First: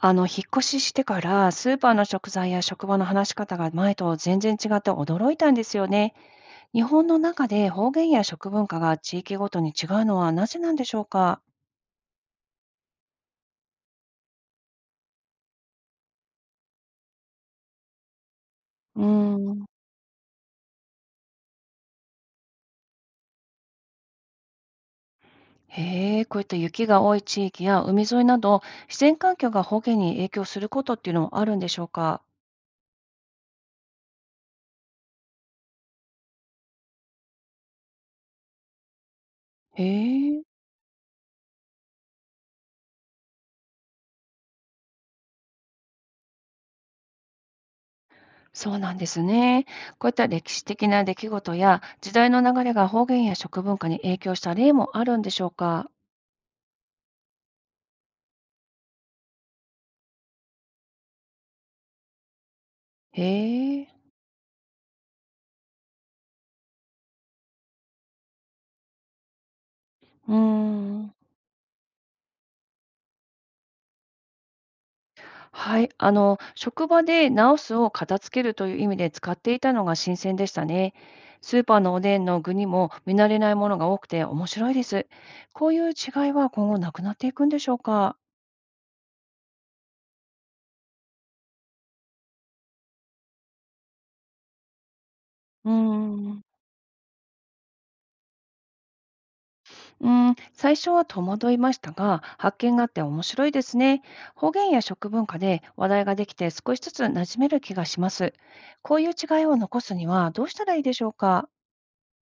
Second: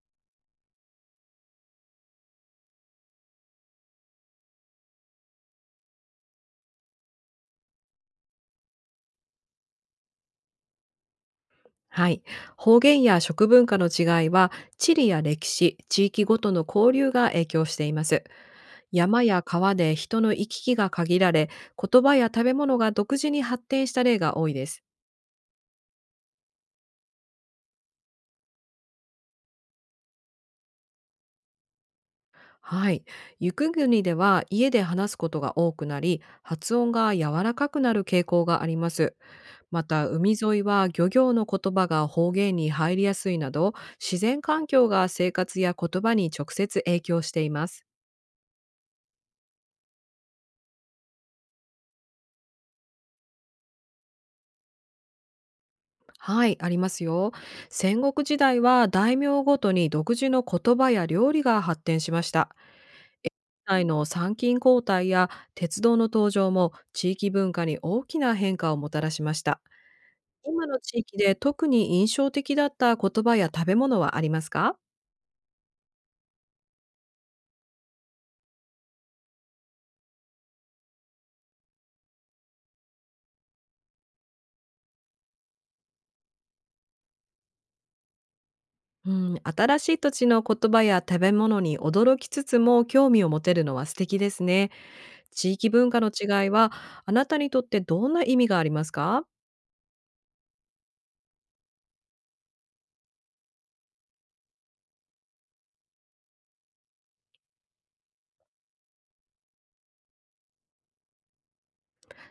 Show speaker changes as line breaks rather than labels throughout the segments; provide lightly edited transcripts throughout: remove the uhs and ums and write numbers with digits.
引っ越ししてから、スーパーの食材や職場の話し方が前と全然違って驚いたんですよね。日本の中で方言や食文化が地域ごとに違うのはなぜなんでしょうか？
はい。方言や食文化の違いは、地理や歴史、地域ごとの交流が影響しています。
うー
山や
ん。
川で人の行き来が限られ、言葉や食べ物が独自に発展した例が多いです。
へえ、こういった雪が多い地域や海沿いなど、自然環境が方言に影響することっていうのもあるんでしょうか？
はい。雪国では家で話すことが多くなり、発音が柔らかくなる傾向があります。
へ
また、海
え、
沿いは漁業の言葉が方言に入りやすいなど、自然環境が生活や言葉に直接影響しています。
そうなんですね。こういった歴史的な出来事や時代の流れが方言や食文化に影響した例もあるんでしょうか？
はい、ありますよ。戦国時代は大名ごとに独自の言葉や料理が発展しました。
へ
内
え、
の参勤交代や鉄道の登場も地域文化に大きな変化をもたらしました。
うー
今の地
ん。
域で特に印象的だった言葉や食べ物はありますか？
はい、職場で直すを片付けるという意味で使っていたのが新鮮でしたね。スーパーのおでんの具にも見慣れないものが多くて面白いです。こういう違いは今後なくなっていくんでしょうか。
うん、新しい土地の言葉や食べ物に驚きつつも興味を持てるのは素敵ですね。地
う
域
ー
文化の
ん、
違いは、あなたにとってどんな意味がありますか？
最初は戸惑いましたが、発見があって面白いですね。方言や食文化で話題ができて少しずつ馴染める気がします。こういう違いを残すにはどうしたらいいでしょうか。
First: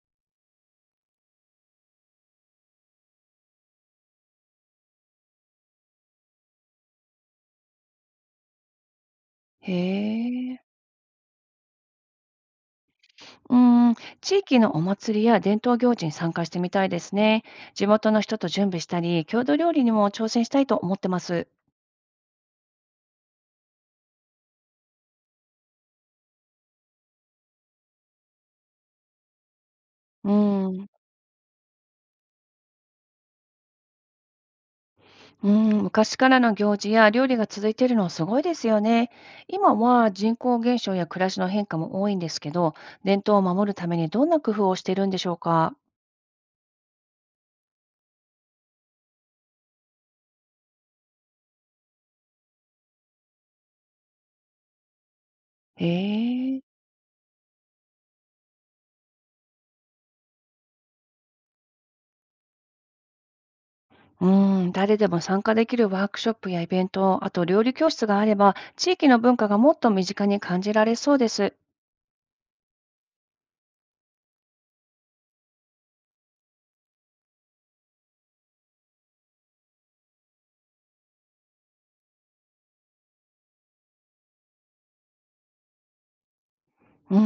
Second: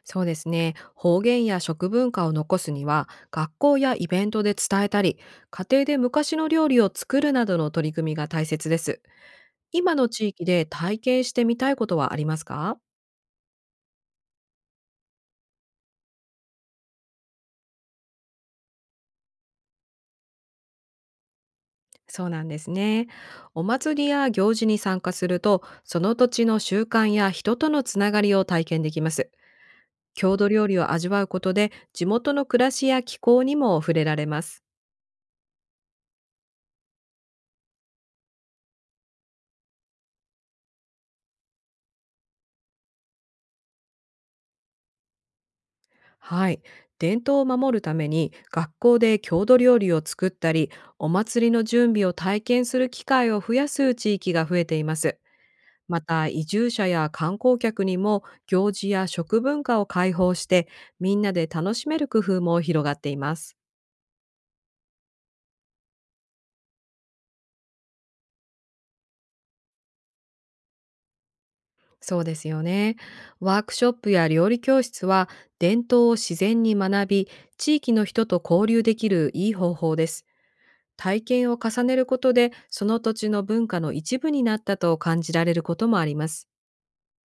そうですね。方言や食文化を残すには、学校やイベントで伝えたり、家庭で昔の料理を作るなどの取り組みが大切です。
へ
今の地域で
え。
体験してみたいことはありますか？
うーん、地域のお祭りや伝統行事に参加してみたいですね。地元の人と準備したり、郷土料理にも挑戦したいと思ってます。
そうなんですね。お祭りや行事に参加すると、その土地の習慣や人とのつながりを体験できます。
う
郷土料
ー
理
ん、
を味わうことで、地元の暮らしや気候にも触れられます。
昔からの行事や料理が続いているのはすごいですよね。今は人口減少や暮らしの変化も多いんですけど、伝統を守るためにどんな工夫をしているんでしょうか。
はい。伝統を守るために学校で郷土料理を作ったり、お祭りの準備を体験する機会を増やす地域が増えています。
へ
また、移
え。
住者や観光客にも行事や食文化を開放して、みんなで楽しめる工夫も広がっています。
誰でも参加できるワークショップやイベント、あと料理教室があれば、地域の文化がもっと身近に感じられそうです。
そうですよね。ワークショップや料理教室は、伝統を自然に学び、地域の人と交流できるいい方法です。体験を重ねることで、その土地の文化の一部になったと感じられることもあります。
うー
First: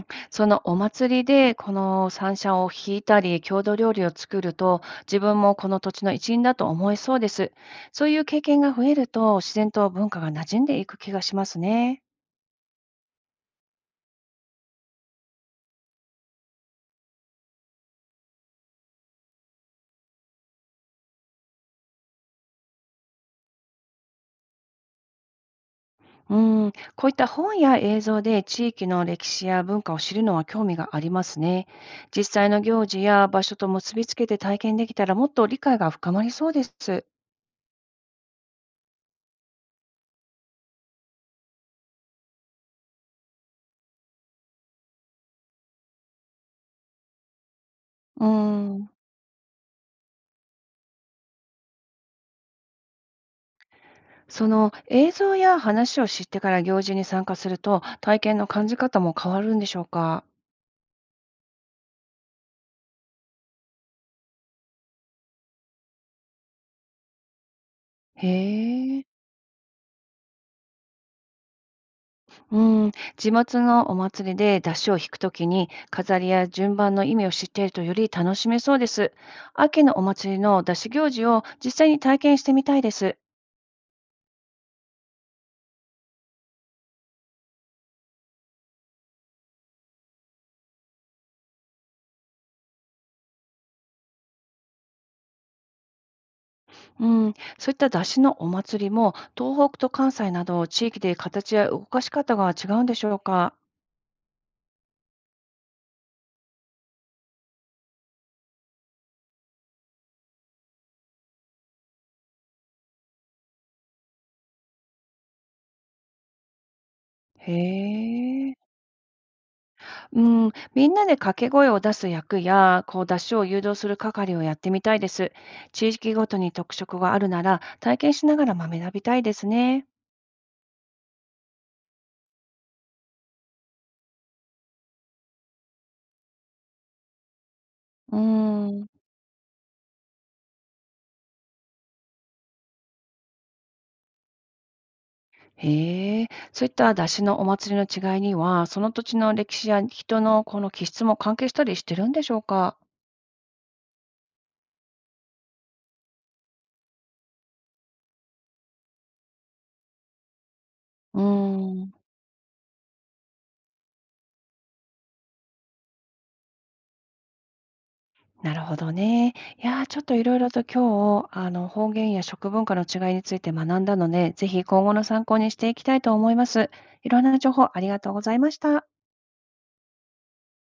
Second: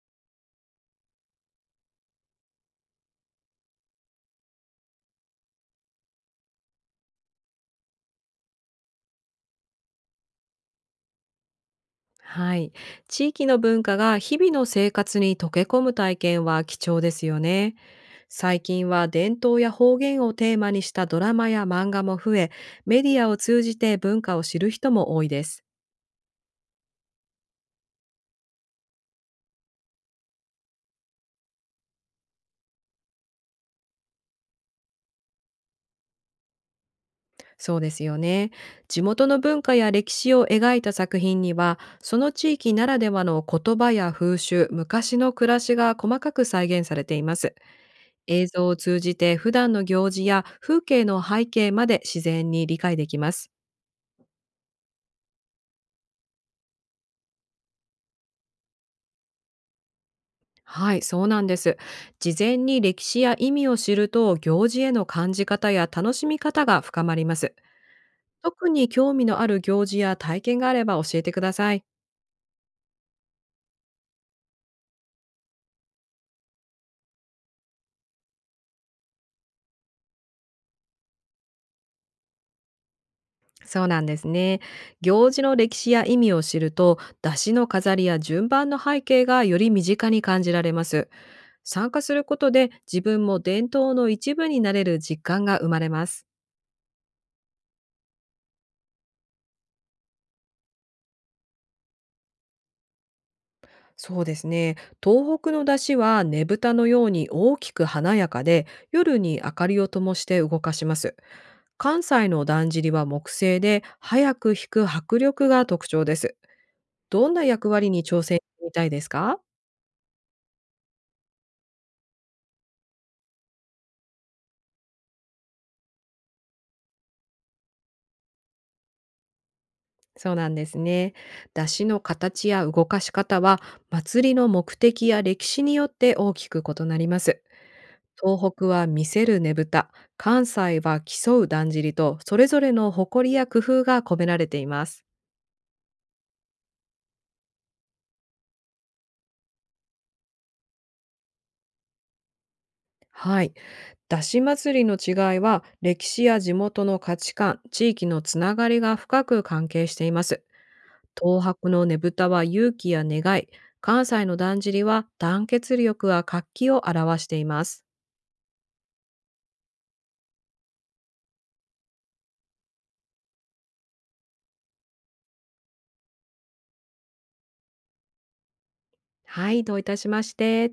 そのお祭りでこの三車を引いたり、郷土料理を作ると、自分もこの土地の一員だと思えそうです。そういう経験が増えると、自然と文化が馴染んでいく気がしますね。
はい。地域の文化が日々の生活に溶け込む体験は貴重ですよね。最近は伝統や方言をテーマにしたドラマや漫画も増え、メディアを通じて文化を知る人も多いです。
こういった本や映像で地域の歴史や文化を知るのは興味がありますね。実際の行事や場所と結びつけて体験できたらもっと理解が深まりそうです。
そうですよね。地元の文化や歴史を描いた作品には、その地域ならではの言葉や風習、昔の暮らしが細かく再現されています。
うー
映像を
ん。
通じて普段の行事や風景の背景まで自然に理解できます。
その映像や話を知ってから行事に参加すると体験の感じ方も変わるんでしょうか？
はい、そうなんです。事前に歴史や意味を知ると、行事への感じ方や楽しみ方が深まります。
へ
特に
え。
興味のある行事や体験があれば教えてください。
うん。地元のお祭りで出汁を引くときに飾りや順番の意味を知っているとより楽しめそうです。秋のお祭りの出汁行事を実際に体験してみたいです。
そうなんですね。行事の歴史や意味を知ると、出汁の飾りや順番の背景がより身近に感じられます。参加することで、自分も伝統の一部になれる実感が生まれます。
うん。そういった出汁のお祭りも東北と関西など地域で形や動かし方が違うんでしょうか？
そうですね。東北の出汁はねぶたのように大きく華やかで、夜に明かりを灯して動かします。関西のだんじりは木製で、早く引く迫力が特徴です。どんな
へ
役割に挑戦し
え。
てみたいですか？
うん、みんなで掛け声を出す役や、こう出しを誘導する係をやってみたいです。地域ごとに特色があるなら、体験しながらまあ学びたいですね。
そうなんですね。出汁の形や動かし方は、祭りの目的や歴史によって大きく異なります。
う
東北は
ん。
見せるねぶた、関西は競うだんじりと、それぞれの誇りや工夫が込められています。
へえ、そういった出しのお祭りの違いには、その土地の歴史や人のこの気質も関係したりしてるんでしょうか。
はい。だし祭りの違いは、歴史や地元の価値観、地域のつながりが深く関係しています。
うー
東博の
ん。
ねぶたは勇気や願い、関西のだんじりは団結力や活気を表しています。
なるほどね。いやー、ちょっといろいろと今日、方言や食文化の違いについて学んだので、ぜひ今後の参考にしていきたいと思います。いろんな情報ありがとうございました。
はい、どういたしまして。